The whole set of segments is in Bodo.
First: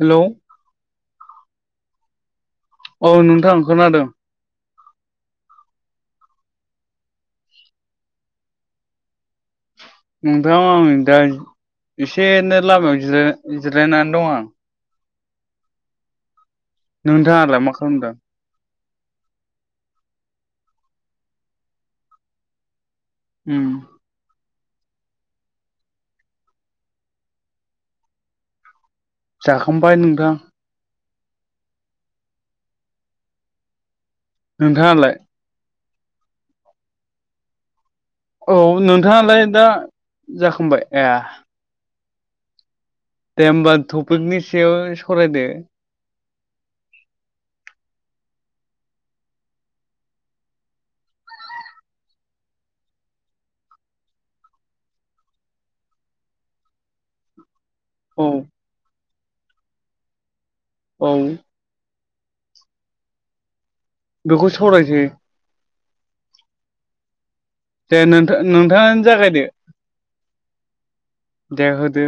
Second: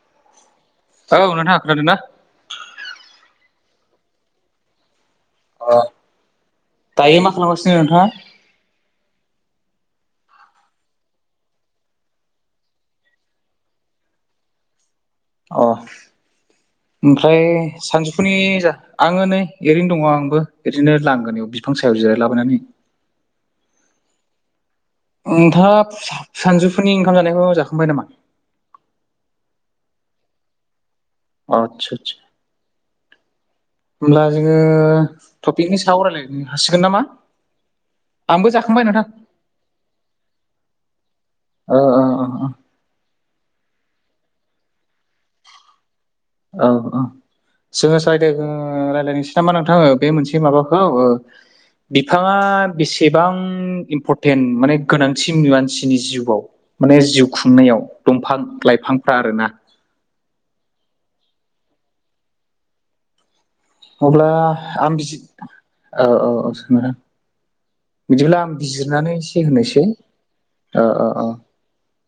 हेलौ औ औनावथ हाखोनादोंदों ना औ नोंथांाओ खोनादों अ दायो मा खालामगासिनो नोंथाङा नोंथां आं दा एसेनो लामायाव जिराय जिरायनानै दं आं अ ओमफ्राय नोंथाङालाय मा खालामदों सानजौफुनि जा आङो नै ओरैनो दङ आंबो ओरैनो लांगोन बेयाव बिफां सायाव जिरायलाबायनानै उम नोंथाङा सानजौफोरनि ओंखाम जानायखौ जाखांबाय नामा? जाखांबाय नोंथां। आतसा आसा होनब्ला जोङो नोंथाङालाय टपिकनि साव रायलायनो हासिगोन नामा आंबो औ जाखांबाय नोंथां नोंथाङालाय दा जाखांबाय ए औ अ अ अ दे होमबा टपिकनि सायाव सावरायदो। औ औ जोङो स रायदो रायज्लायनोसै नामा नोंथां बे मोनसे माबाखौ ओ बिफाङा बेसेबां इम्परटेन्ट माने गोनांसिन मानसिनि जिउआव। माने जिउ खुंनायाव औ दंफां लाइफांफ्रा आरोना। औ अब्ला बेखौ आं सावरायसै बिज औ औ औ सो दे नोंथां बिदिब्ला आं नोंथाङानो बिजिरनानै जागायदो एसे होनोसै। ओओ औ देरहोदो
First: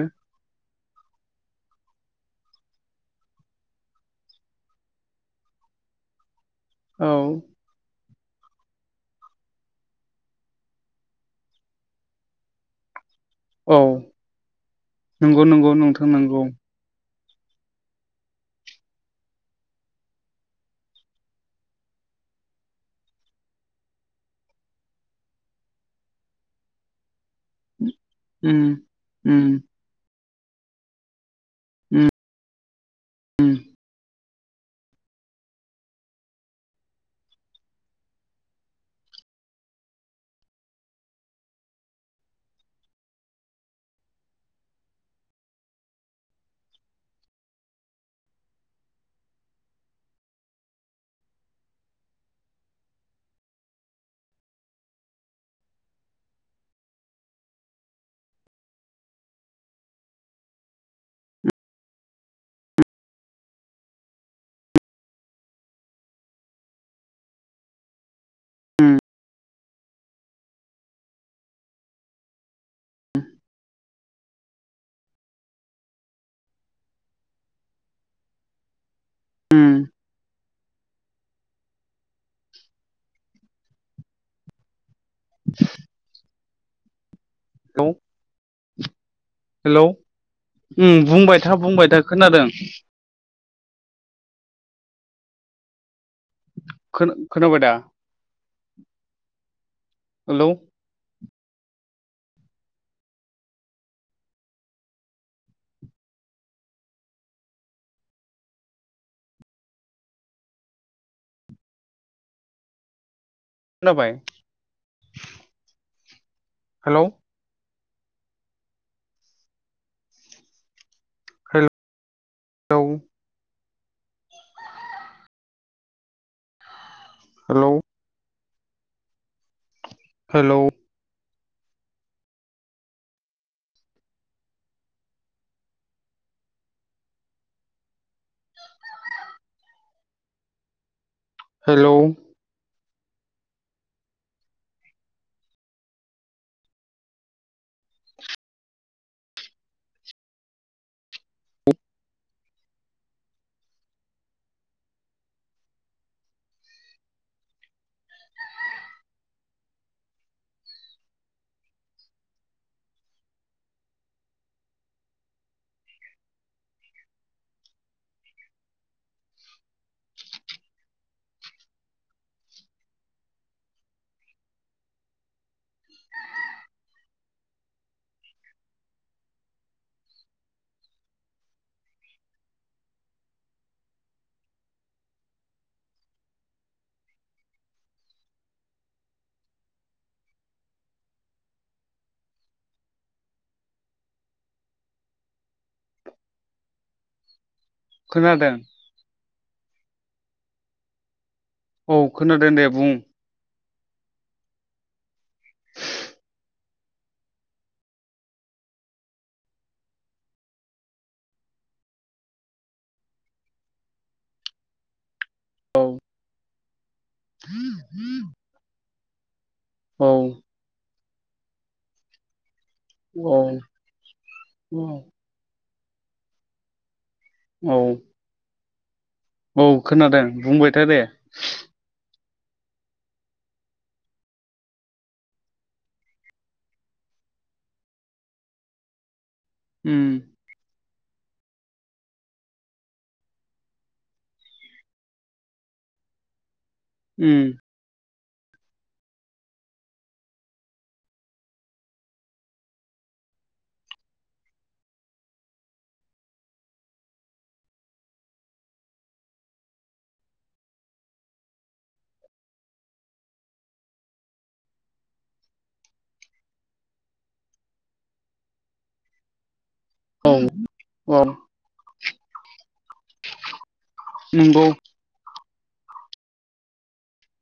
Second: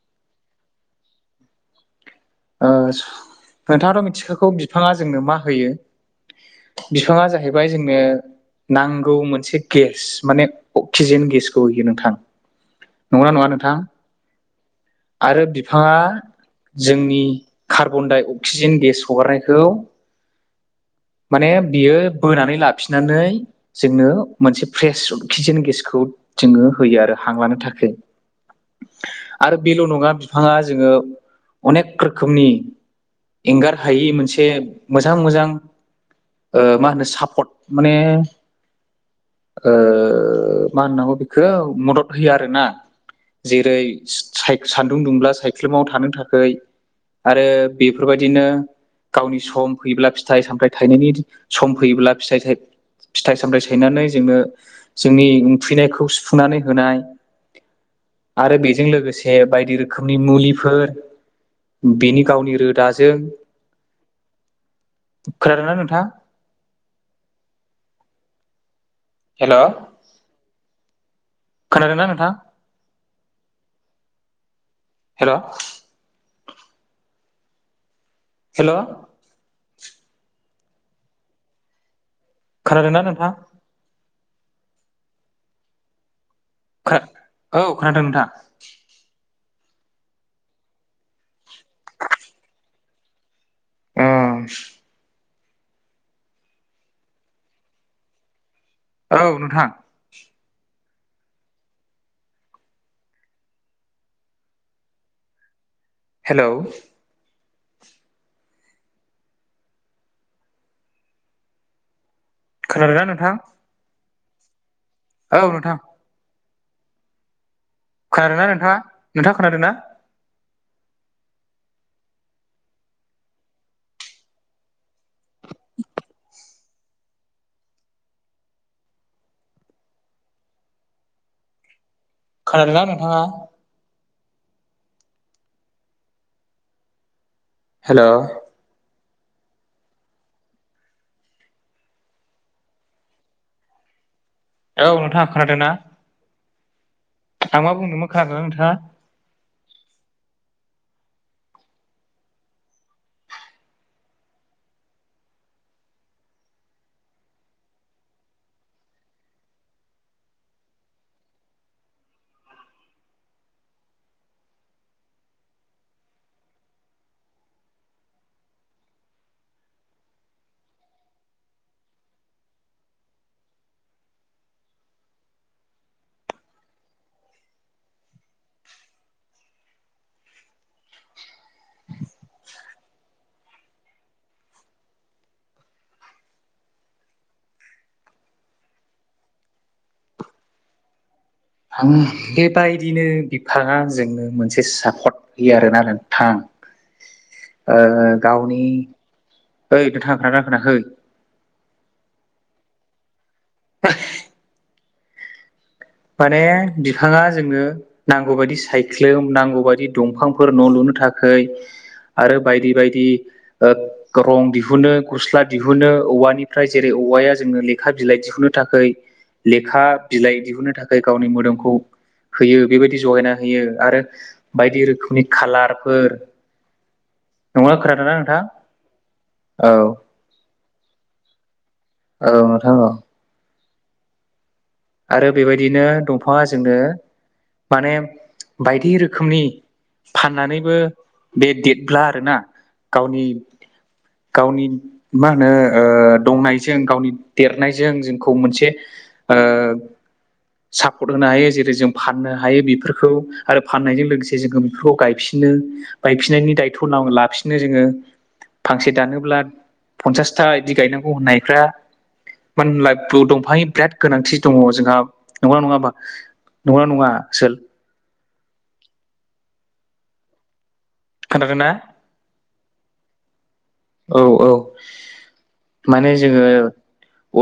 ओ नोंथाङाथ' मिथिखखौ बिफाङा जोंनो मा होयो। औ बिफाङा जाहैबाय जोंनो नांगौ मोनसे गेस माने अक्सिजेन गेसखौ होयो नोंथां। नंना नङा नोंथां औ नंगौ आरो नंगौ बिफाङा नोंथां नंगौ जोंनि कार्बन दाइ अक्सिजेन गेस हगारनायखौ माने बियो बोनानै लाफिननानै जोंनो मोनसे फ्रेस अक्सिजेन गेसखौ जोङो होयो आरो हां लानो थाखै। उम उम आरो बेल' नङा बिफाङा जोङो अनेक रोखोमनि उम एंगार हायि मोनसे मोजां मोजां ओ मा होनो सापर्ट माने ओ मा होननांगौ बेखो मदद होयो आरोना। जेरै साय सानदुं दुंब्ला सायख्लुमाव थानो थाखै आरो बेफोरबायदिनो गावनि सम फैयोब्ला फिथाइ सामथाय थायनायनि सम फैयोब्ला फिथाइ थाइ फिथाइ सामथाइ सायनानै जोंनो जोंनि उखैनायखौ सुफुंनानै होनाय आरो बेजों लोगोसे बायदि रोखोमनि मुलिफोर बिनि गावनि रोदाजों खोनादों ना नोंथा? हेल' खोनादोंना नोंथां? [inaudible] हेल' हेलौ उम खोनादों ना नोंथां? [inaudible] औ खोनादों हेलौ नोंथां। हेलौ उम बुंबाय था बुंबाय था खोनादों। उम खोनाबाय दा औ नोंथां। हेलौ हेलौ खोनादोना नोंथां? खोनाबाय औ नोंथां। हेलौ खोनादों नना नोंथाङा नोंथाङा खोनादों ना हेलौ हेलौ हेलौ खोनादोंना नोंथाङा हेल' हेलौ औ नोंथाङा खोनादों ना आं मा बुंदोंमोन खोनादोंना नोंथाङा आं बेबायदिनो बिफाङा जोंनो मोनसे सापर्ट होयो आरो ना नोंथां [inaudible] खोनादों गावनि ओइ नोंथां खोनादों ना खोनायाखै औ खोनादों दे बुं [unintelligible] माने बिफाङा जोंनो नांगौ बायदि सायख्लुम नांगौ बायदि दंफांफोर न' लुनो थाखाय आरो बायदि बायदि रं दिहुनो गस्ला औ दिहुनो औवानि ओमफ्राय जेरै औवाया जोंनो लेखा बिलाइ दिहुननो थाखाय लेखा औ बिलाइ दिहुननो थाखाय थाखाय गावनि मोदोमखौ होयो बेबायदि जगायना औ होयो आरो बायदि रोखोमनि खाालारफोर नंगौना औ खोनादोंना नोंथाङा औ खोनादों बुंबायथा दे औ नोंथां औ आरो बेबायदिनो दंफाङा जोंनो माने बायदि रोखोमनि उम फाननानैबो बे देरब्ला आरोना गावनि गावनि मा होनो दंनाय जों गावनि उम देरनायजों जोंखौ मोनसे [inaudible] सापर्ट होनो हायो जेरै जों फाननो हायो बेफोरखौ आरो फाननायजों लोगोसे जोङो बेफोरखौ गायफिनो गायफिननायनि दायथ' न लाफिनो जोङो फांसे दानोब्ला फन्सासथा बिदि गायनांगौ होननायफ्रा मानो होनलाय ब्लु दंफांनि बिराद गोनांथि दङ' जोंहा नंगौना नङा होनोमा नंना नङा आसोल औ औ नंंगौना [inaudible] औ औ नंगौ माने जोङो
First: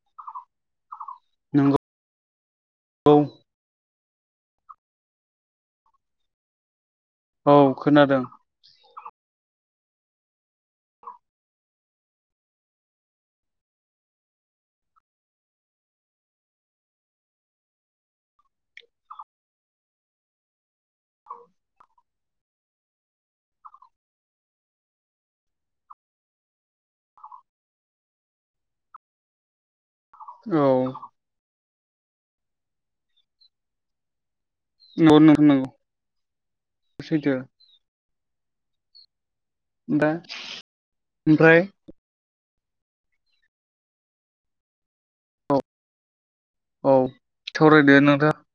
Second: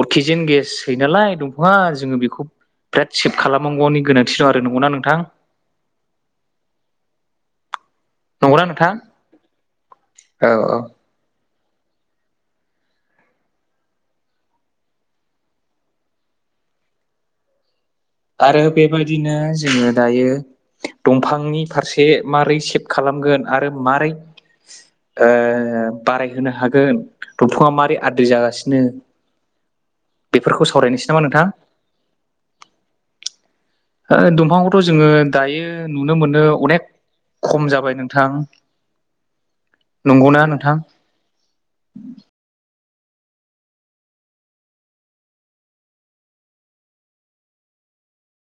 अक्सिजेन गेस फायो नालाय दंफाङा नंगौ जोङो बेखौ औ बिराद सेभ खालामनांगौनि गोनांथि दं आरो नंगौना नोंथां औ खोनादों नंगौना नोंथां औ औ आरो बेबायादिनो जोङो दायो दंफांनि फारसे माबारै सेभ खालामगोन आरो मारै बारायहोनो हागोन दंफाङा मारै आद्रि जागासिनो [inaudible] औ बेफोरखौ सावरायनोसै नामा नोंथां दंफांखौथ' जोङो नंगौ नंगौ दायो नंगौ नुनो मोनो अनेक सैथो खम जाबाय नोंथां दा नंगौना नोंथां ओमफ्राय औ औ सावरायदो नोंथां